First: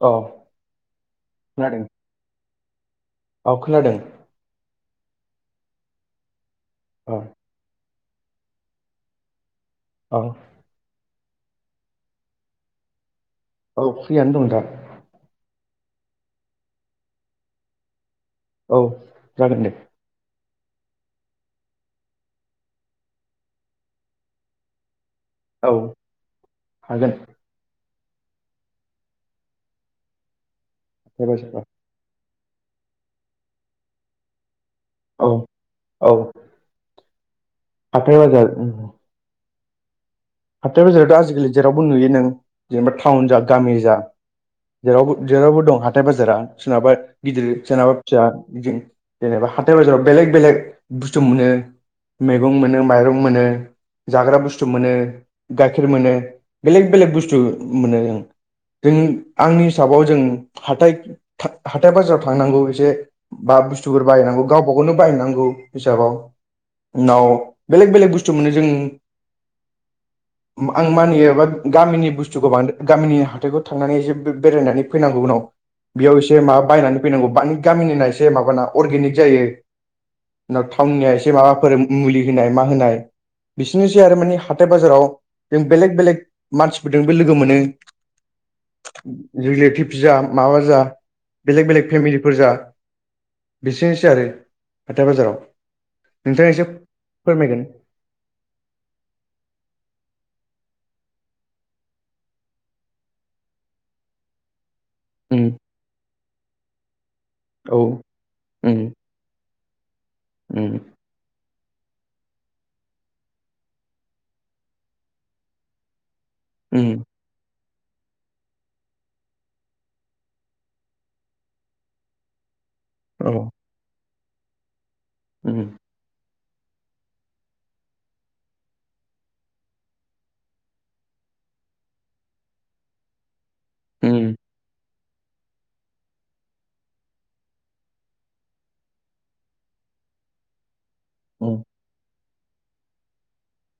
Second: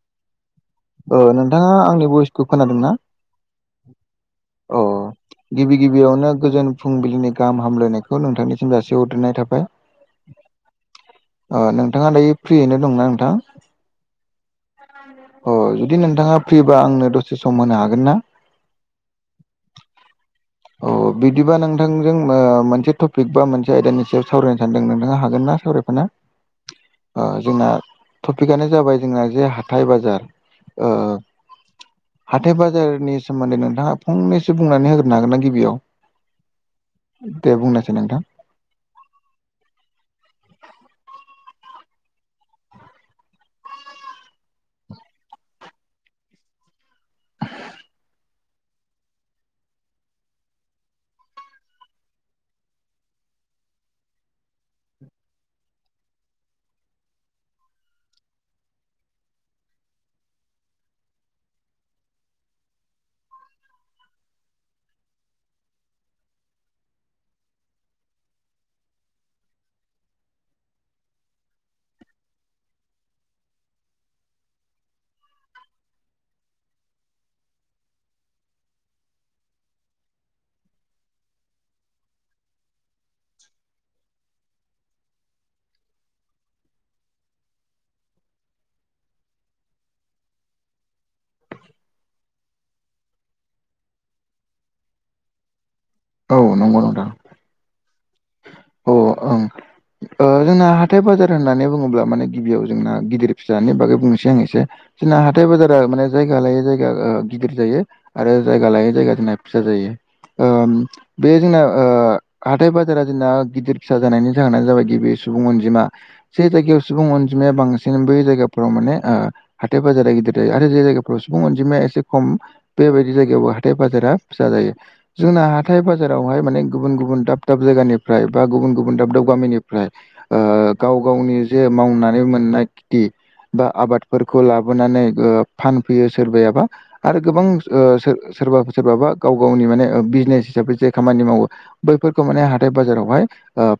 औ नोंथाङा खोनादों आंनि बयसखौ खोनादों ना औ खोनादों औ गिबि गिबियावनो गोजोन औ फुंबिलिनि गाहाम हामलायनायखौ नोंथांनिसिम जासि हरग्रोनाय थाबाय। औ नोंथाङा दायो फ्रियैनो दंना नोंथां? औ फ्रियानो दं दा अ जुदि नोंथाङा फ्रिबा आंनो दसे सम होनो हागोन ना औ जागोन दे औ बिदिबा नोंथांजों मोनसे टपिक बा मोनसे आयदानि सायाव सावरायनो सानदों नोंथाङा हा- हागोनना औ सावरायफानो? हागोन औ जोंना टपिकआनो जाबाय जोंना जे हाथाइ बाजार हाथाय बाजाराव हाथाय बाजारनि सोमोन्दै नोंथाङा फंनैसो बुंनानै होग्रो औ हागोन ना गिबियाव दे बुंनायसाय नोंथां हाथाइ बाजार हाथाय बाजाराथ' आजिखालि जेरावबो नुयो नों जेनेबा टाउन जा गामि जा जेराव जेरावबो दं हाथाय बाजारा सोरनाबा गिदिर सोरनाबा फिसा बिदि जेनेबा हाथाय बाजाराव बेलेग बेलेग बुस्थु मोनो मैगं मोनो माइरं मोनो जाग्रा बुस्थु मोनो गाइखेर मोनो बेलेग बेलेग बुस्थुबो मोनो जों जों आंनि हिसाबाव जों हाथाइ हाथाय बाजाराव थांनांगौ एसे बा बुस्थुफोर बाहायनांगौ गावबा गावनो बाहायनांगौ हिसाबाव उनाव बेलेग बेलेग बुस्थु मोनो जों आं मानियो बा गामिनि बुस्थुखौ बां- गामिनि हाथाइखौ थांनानै एसे बेरायनानै फैनांगौ उनाव बेयाव एसे माबा बायनानै फैनांगौानि गामिनिना एसे माबाना अर्गेनिक जायो। थावननिया एसे माबाफोर मुलि होनाय मा होनाय बिसोरनोसै आरो माने हा हाथाय बाजाराव जों बेलेग बेलेग मानसिफोरजों बो लोगो मोनो रिलेटिभस जा माबा जा बेलेक बेलेग फेमिलिफोर जा बिसोरनोसै आरो हाथाय बाजाराव औ नोंथाङा एसे नंगौ नोंथां फोरमायगोन औ ओं जोंना हाथाय बाजार होननानै बुङोब्ला माने गिबियाव जोंना गिदिर फिसानि बागै बुंनोसै आं एसे जोंना उम हाथाय बाजारा माने जायगा लायै जायगा गिदिर औ जायो आरो जायगा उम लायै जायगा जोंना फिसा जायो उम बे जोंना हाथाय बाजारा जोंना गिदिर फिसा जानायनि जाहोनानो जाबाय गिबि सुबुं अनजिमा बेबायदियाव उम सुबुं अनजिमाया बाङो सि बै जायगाफ्राव माने हाथाय बाजारा गिदिर जायो आरो जे जायगाफ्राव सुबुं अनजिमाया एसे खम बेबायदि औ जायगायावबो हाथाय बाजारा फिसा जायो जोंना उम हाथाय बाजारावहाय माने गुबुन गुबुन दाब दाब जायगानिफ्राय बा गुबुन गुबुन दाब दाब गामिनिफ्राय ओ गाव गावनि जे मावनानै मोननाय खेथि बा उम आबादफोरखौ लाबोनानै फानफैयो सोरबायाबा आरो गोबां सोरबा सोरबाबा गाव गावनि माने बिजनेस हिसाबै जे खामानि मावो उम बैफोरखौ माने हाथाय बाजारावहाय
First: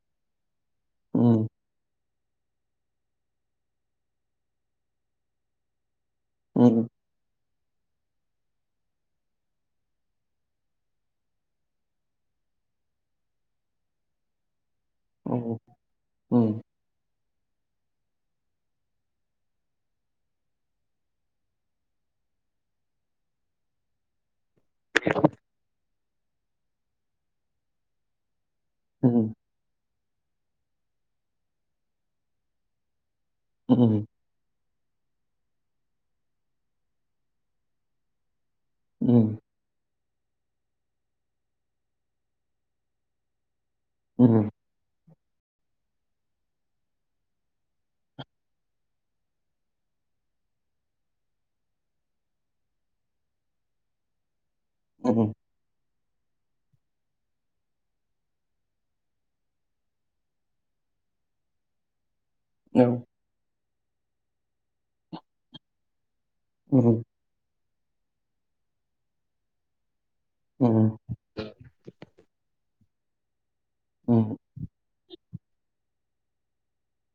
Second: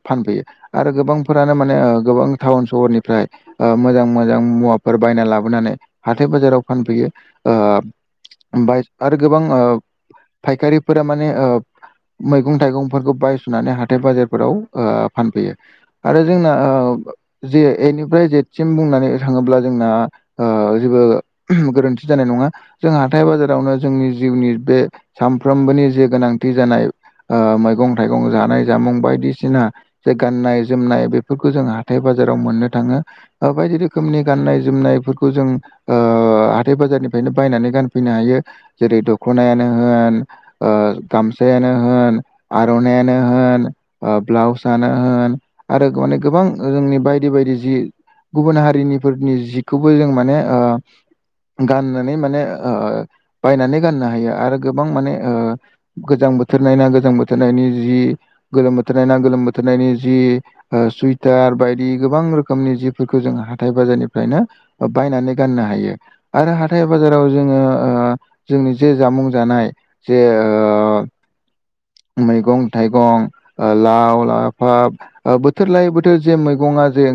फानबोयो आरो गोबांफोरानो माने गोबां टाउन सहरनिफ्राय मोजां मोजां मुवाफोर बायना लाबोनानै हाथाय बाजाराव उम उम फानफैयो आरो गोबां फायखारिफोरा माने मैगं थाइगंफोरखौ बायस'नानै हाथाय बाजारफोराव औ फानफैयो आरो जोंना उम जे एनिफ्राय जेद सिम बुंनानै थाङोब्ला जोंना जेबो गोरोन्थि जानाय नङा जों हाथाय बाजारावनो जोंनि जिउनि बे सानफ्रोमबोनि जे गोनांथि जानाय मैगं थाइगं जानाय जामुं उम बायदिसिना जे गान्नाय जोमनाय बेफोरखौ जों हाथाय बाजाराव मोननो थाङो बायदि उम उम रोखोमनि गाननाय जोमनायफोरखौ जों ओ हाथाय बाजारनिफ्रायनो बायनानै गानफैनो हायो जेरै उम दख'नायानो होन गामसायानो होन आर'नायानो होन उम ब्लाउस जानो होन आरो माने गोबां जोंनि बायदि बायदि जि गुबुन हारिनिफोरनि जिखौबो जों माने गाननानै माने बायनानै गाननो हायो आरो गोबां औ माने उम गोजां बोथोर ना गोजां बोथोरनायनि जि गोलोम बोथोरनाय ना गोलोम बोथोरनायनि जि सुइटार बायदि गोबां रोखोम रोखोमनि जिफोरखौ जों हाथाय बाजारनिफ्रायनो बायनानै गाननो हायो आरो हाथाय उम बाजाराव जोङो जोंनि जे जामुं जानाय जे उ ओ मैगं थाइगं लाव लाफा बोथोर लायै बोथोर जे मैगंआ जे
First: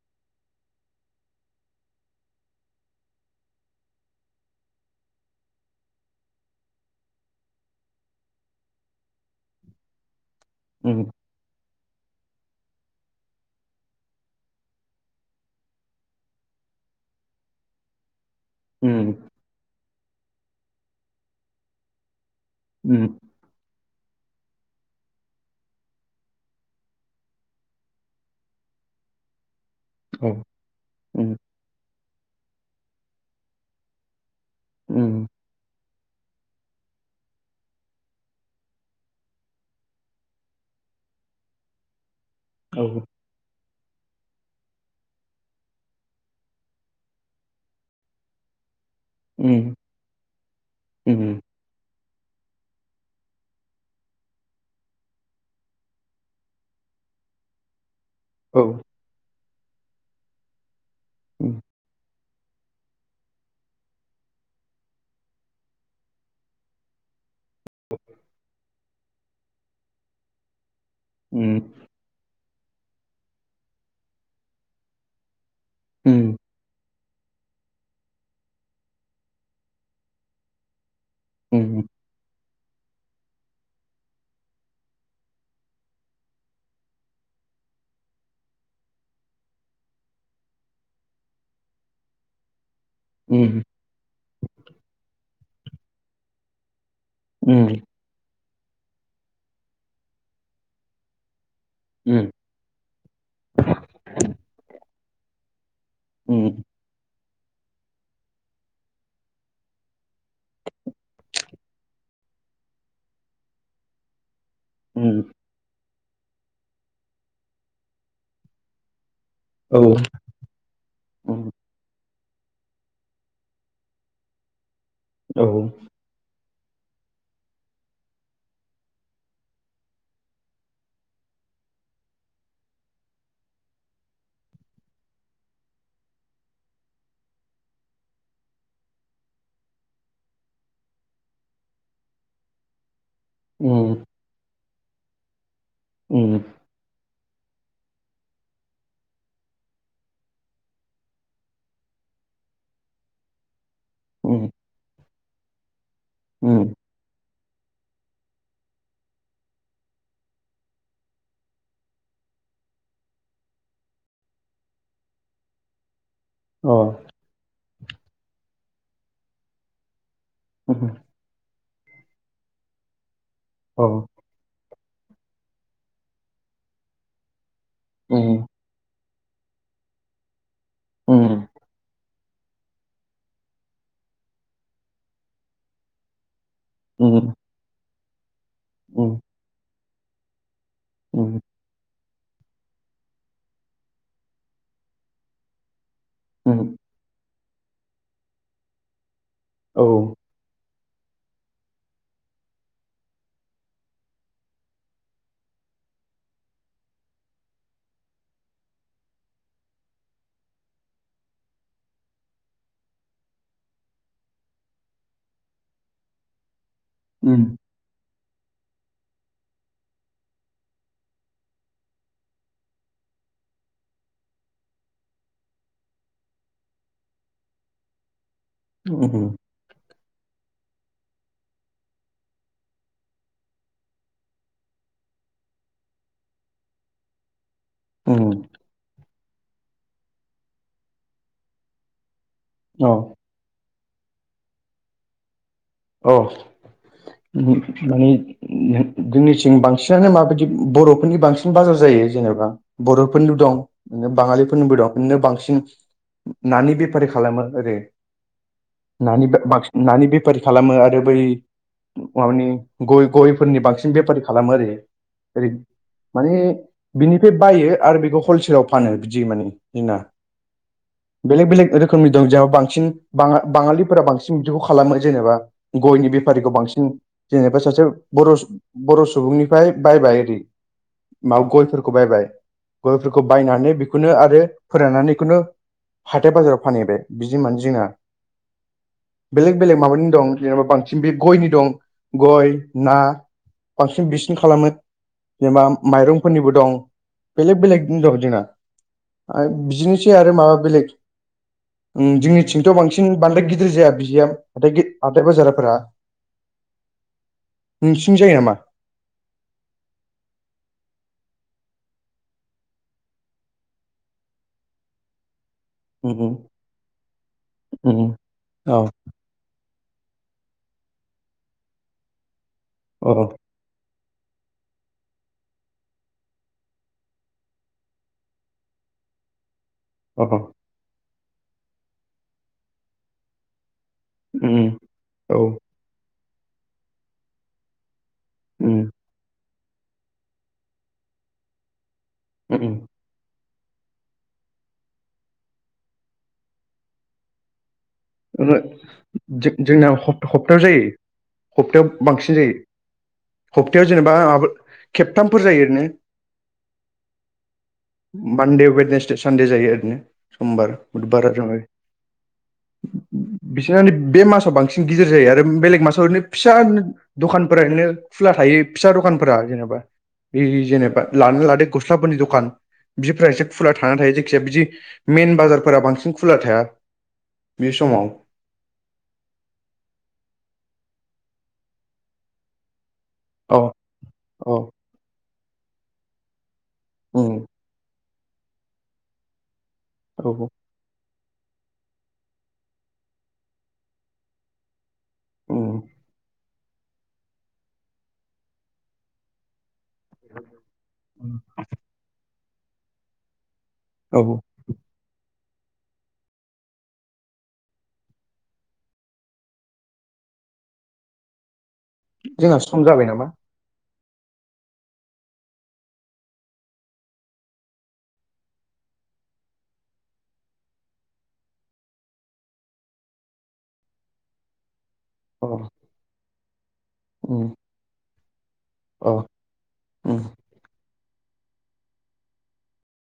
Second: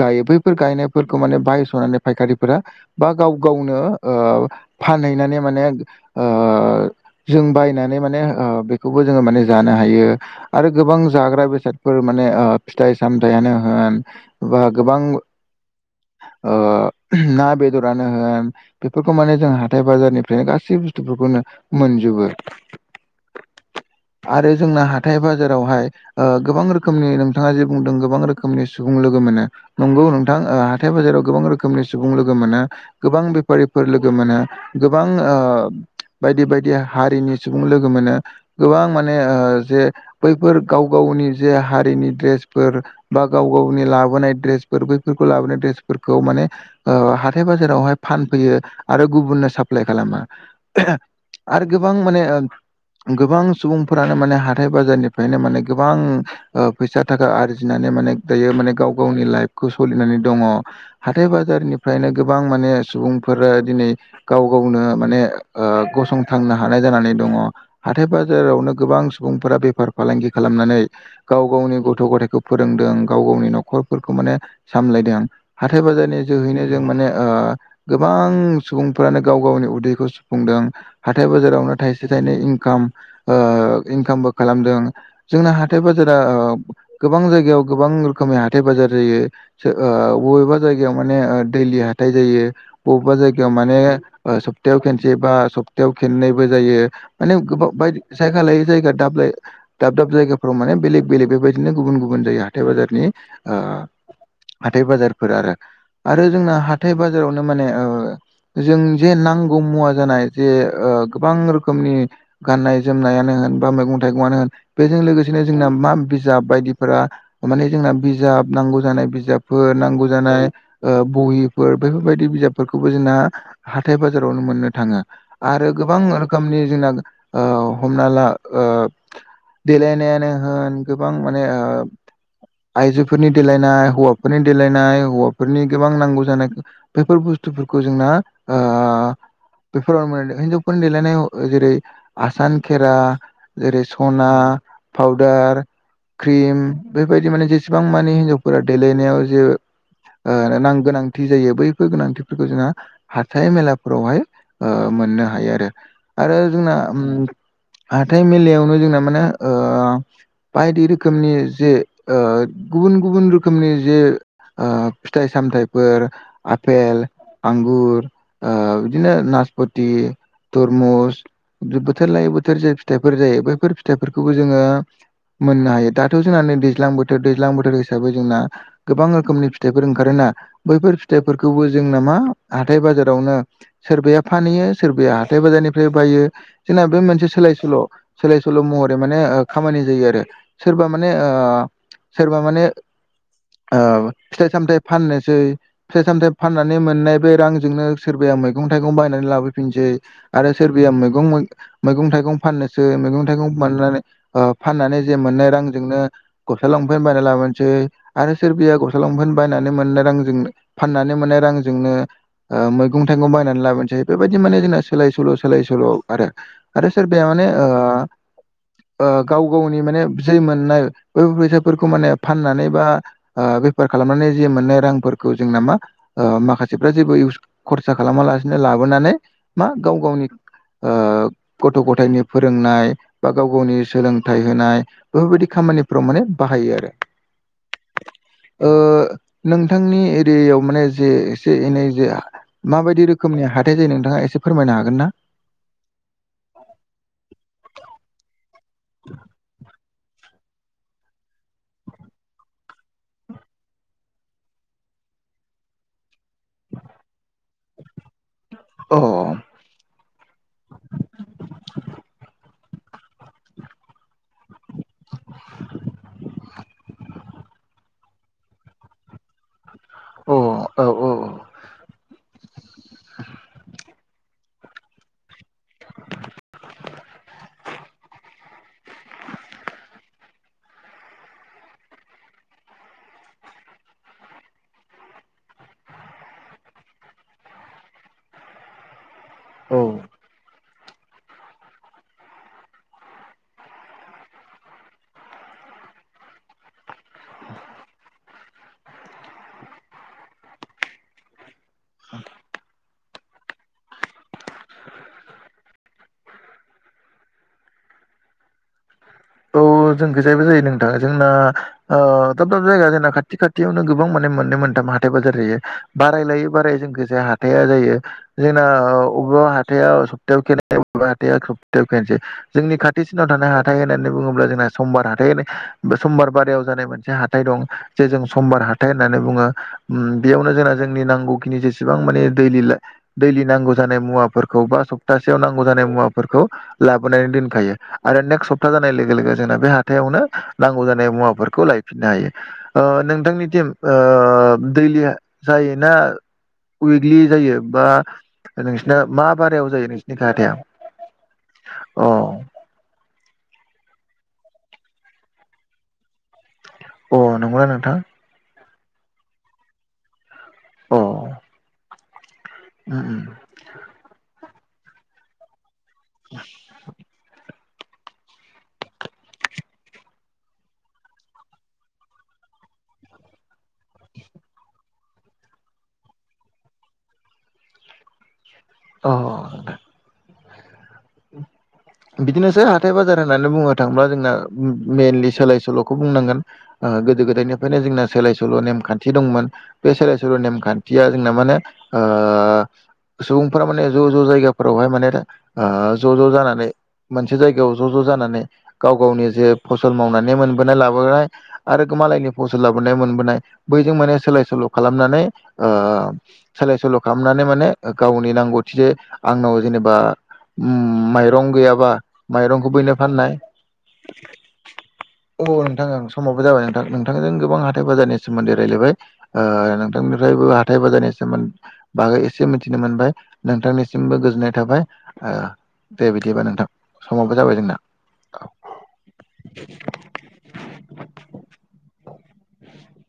गायो बैफोर गायनायफोरखौ माने बायस'नानै फायखारिफोरा एबा गाव गावनो फानहैनानै माने ओ जों बायनानै माने बेखौबो जोङो माने जानो हायो आरो गोबां उम जाग्रा बेसाद फोर माने फिथाइ सामथायानो होन बा गोबां ना बेदरानो होन बेफोरखौ माने जों हाथाय बाजारनिफ्रायनो गासै बुस्थुफोरखौनो मोनजोबो उ आरो जोंना हाथाय बाजारावहाय गोबां रोखोमनि नोंथाङा जे बुंदों गोबां रोखोमनि सुबुं लोगो मोनो नंगौ औ नोंथां ओ हाथाय बाजाराव उम गोबां रोखोमनि सुबुं लोगो मोना गोबां बेफारिफोर लोगो मोना गोबां ओ उम बायदि बायदि हारिनि सुबुं लोगो मोनो। गोबां माने ओ जे बैफोर गाव गावनि जे हारिनि ड्रेसफोर औ उम औ बा गाव गावनि लाबोनाय ड्रेसफोर बैफोरखौ लाबोनाय ड्रेसफोरखौ माने ओ हाथाय बाजारावहाय फानफैयो। आरो गुबुननो साप्लाय उम खालामै आरो गोबां माने गोबां सुबुंफोरानो माने हाथाय बाजारनिफ्रायनो माने गोबां ओ फैसा थाखा आरजिनानै माने दायो माने गाव गावनि लाइफखौ सलिनानै दङ। हाथाय बाजारनिफ्रायनो गोबां माने सुबुंफोरा दिनै गाव गावनो माने ओ गसंथांनो हानाय जानानै दङ। हाथाय बाजारावनो गोबां सुबुंफोरा बेफार फालांगि खालामनानै गाव गावनि उम गथ' गथायखौ फोरोंदों गाव गावनि न'खरफोरखौ माने सामलायदों। हाथाय उम बाजारनि जोहैनो जों माने ओ गोबां सुबुंफ्रानो गाव गावनि उदैखौ सुफुंदों हाथाय बाजारावनो थाइसे थाइनै इं काम ओ इनकामबो खालामदों जोंना हाथाइ बाजारा ओ गोबां जायगायाव गोबां रोखोमनि हाथाय बाजार जायो सो ओ बबेबा जायगायाव माने दैलि हाथाय जायो। बबेबा उम जायगायाव माने ओ सप्तायाव खेनसे बा सप्तायाव खेननैबो जायो। माने गोबां उम बायदि जायगा लायै जायगा दाब लाय दाब दाब जायगाफोराव माने बेलेग बेलेग बे बायदि बिदिनो गुबुन गुबुन जायो हाथाय बाजारनि आ हाथाय बाजारफोर आरो। आरो जोंना हाथाय बाजारावनो माने ओ जों जे नांगौ मुवा जानाय जे ओ गोबां रोखोमनि गाननाय जोमनायानो होन बा मैगं थाइगंआनो होन बेजों लोगोसेनो जोंना मा बिजाब बायदिफोरा माने जोंना बिजाब नांगौ जानाय बिजाब फोर औ नांगौ जानाय ओ उम बहिफोर बेफोरबायदि बिजाबफोरखौबो जोंना हाथाय बाजारावनो मोननो थाङो। औ आरो गोबां रोखोमनि जोंना ओ हमना ला ओ देलायनायानो होन गोबां माने ओ आइजोफोरनि देलायनाय हौवाफोरनि देलायनाय हौवाफोरनि गोबां नांगौ जानायखौ बेफोर बुस्थुफोरखौ जोंना ओ बेफोरावनो मोनदों हिनजावफोरनि देलायनायाव जेरै आसान खेरा जेरै सना पाउदार क्रिम बेबायदि माने जेसेबां माने हिन्जावफोरा देलायनायाव जे ओ नां गोनांथि जायो बैफोर गोनांथिफोरखौ जोंहा हाथाय मेलाफोरावहाय ओ मोननो हायो आरो आरो जोंना उम हाथाय मेलायावनो जोंना माने ओ बायदि रोखोमनि जे ओ गुबुन गुबुन रोखोमनि जे ओ फिथाइ सामथायाइफोर आपेल, आंगुर बिदिनो ओ नासपथि, तरमुस बोथोर लायो बोथोर जायो फिथाइफोर जायो बैफोर फिथाइफोरखौ खौबो जोङो मोननो हायो दाथ जोंना नै दैज्लां बोथोर दैज्लां बोथोर हिसाबै जोंना गोबां रोखोमनि फिथाइफोर ओंखारोना बैफोर फिथाइफोरखौबो जों नामा हाथाय बाजारावनो सोरबाया फानहैयो सोरबाया हाथाय बाजारनिफ्राय बायो जोंना बे मोनसे सोलाय सोल सोलाय सोल महरै माने खामानि जायो आरो सोरबा माने ओ सोरबा माने ओ फिथाइ सामथाय फाननोसै फिथाइ सामथाइ फाननानै मोननाय बे रांजोंनो सोरबाया मैगं थाइगं बायनानै लाबोफिनसै आरो सोरबाया मैगं मैगं थाइगं फाननोसै मैगं थाइगं फाननानै ओ फाननानै जे मोननाय रांजोंनो गस्ला लंपेन बायना लाबानोसै आरो सोरबिया गस्ला लंफेन बायनानै मोननो रांजोंनो फाननानै मोननाय रांजोंनो मैगं थायगं बायनानै लाबोनोसै बेबायदि माने जोंना सोलाय सोल' सोलाय सोल'आव आरो आरो सो बे माने गाव गावनि माने जै मोननाय बैफोर फैसाफोरखौ माने फाननानै बा बेफार खालामनानै जे मोननाय रांफोरखौ जोंना मा माखासेफ्रा जेबो इउस खरसा खालामालासिनो लाबोनानै मा गाव गावनि गथ' गथायनि फोरोंनाय बा गाव गावनि सोलोंथाइ होनाय। बेफोर बायदि खामानिफोराव माने बाहायो आरो नोंथांनि एरियायाव माने जे एसे एनै जे माबायदि रोखोमनि हाथाय जायो नोंथाङा एसे फोरमायनो हागोन ना? औ माने जोंनिथिं बांसिन बिसिनानो माबायदि बर'फोरनि बांसिन बाजार जायो जेनेबा बर'फोरनिल' दं। बाङांलिफोरनिबो दं बिनो बांसिन नानि बेफारि खालामो ओरै अ बसिन नानि बेफारि खालामो आरो बै माबानि गय गयफोरनि बांसिन बेफारि खालामो आरो ओरै माने बिनिफ्राय बायो आरो बेखौ हलसेलाव फानो बिदि माने जोंना। अ औ औ। बेलेग बेलेग रोखोमनि दं जेनबा बांसिन बाङांलिफोरा बांसिन बिदिखौ खालामो जेनेबा गयनि बेफारिखौ बांसिन जेनेबा सासे बर' बर' सुबुंनिफ्राय बायबाय आरि माबा गयफोरखौ बायबाय गयफोरखौ बायनानै बेखौनो आरो फोराननानैखौनो हाथाय बाजाराव फानहैबाय बिदि मानो जिंना बेलेग बेलेग औ माबानि दं जेनबा बांसिन बे गयनि दं गय ना बांसिन बिसिन खालामो जेनेबा माइरंफोरनिबो दं बेलेग बेलेगनो दं जोंना बिदिनोसै आरो माबा बेलेग जोंनिथिंथ' बांसिन बांद्राय गिदिर जाया बिआ बिथाय हाथाय बाजाराफोरा नोंसिनि जायो नामा? औ जों गोजायैबो जायो नोंथांङा जोंना दाब दाब जायगा जोंना खाथि खाथियावनो गोबां माने मोननै मोनथाम हाथाय बाजार जायो‌। बाराय लायै बाराय जोंखौ जाया हाथाइ जायो जोंना औ अबेबा हाइाव सप्तायाव खबेबा हा सप्तायाव खनोसै जोंनि खाथिसिनाव औ थानाय हाथाइ होननानै होननानै बुंङोब्ला जोंना समबार हाथाइ समबार बारयाव जानाय मोनसे हाथाइ दं जे जों समबार हा थाइ होननानै बुंङो ओहो बेयावनो जोंना जोंनि नांगौखिनि जेसेबां मान दै दैलि नांगौ जानाय मुवाफोरखौ बा सप्तासेयाव नांगौ जानाय मुवाफोरखौ लाबोनायानै दोनखायो आरो सोबथा जानाय लोगो लोगो जोंना बे हाथायावनो नांगौ जानाय मुवाफोरखौ लायफिननो हायो। नोंथांनि टिम दैलि जायोना उइकलि जायो बा। नोंसिना मा बारायाव जायो जोंना नोंसिनिखै हाथाया हप्तायाव जायो हप्तायाव अ बांसिन जायो। हप्तायाव जेनेबा माबा खेबथामफोर जायो ओरैनो। अ नंगौ नोंथां मानदे वेदनेसडे सानडे जायो ओरैनो समबार अ बुधबार उम उम बिसोर बे मासाव बांसिन गिदिर जायो आरो बेलेग मासाव ओरैनो फिसा दखान रैनो खुला थायो फिसा दखानफोरा जेनेबा बे जेनेबा लानानै लादो गस्लाफोरनि दखान बिदिफोरा एसे खुला थानानै थायो जायखिजाया बिदि मेन बाजारफोरा बांसिन खुला थाया। बे समाव अ बिदिनोसै हाथथाय बाजार होननानै औ बुंनो थांङोब्ला जोंना औ मइेनलि सोलाय सोल'खौ बुंनांगोन। गोदो उम गोदायनिफ्रायनो जोंना सोलाय सोल' नेमखान्थि दंमोन बे सोलाय सोल' औ नेमखान्थि थिया जोंना माने सुबुंफोरा माने ज' ज' जायगाफोरावहाय माने। उम ज' ज' जानानै मोनसे जायगायाव ज' ज' जानानै गाव गावनि जे फसल मावनानै मोनबोनाय लाबोनाय आरो मालायनि फसल लाबोनाय मोनबोनाय। बैजों माने औ सोलाय सोल' खालामनानै सोलाय सोल' खालामनानै माने गावनि नांगौथि जे आंनाव जेनेबा। उम माइरं गैयाबा जोंहा माइरंखौ सम बनो जाबाय नामा फाननाय। औ नोंथां समावबो जाबाय नोंथां नोंथांजों गोबां हाथाय बाजारनि सोमोन्दै रायज्लायबाय नोंथांनिफ्रायबो हाथाय बाजारनिसोमोन। बागै एसे मिथिनो मोनबाय नोंथांनिसिमबो गोजोननाय थाबाय अ दे बिदिबा नोंथां समावबो उम जाबाय जोंना औ। अ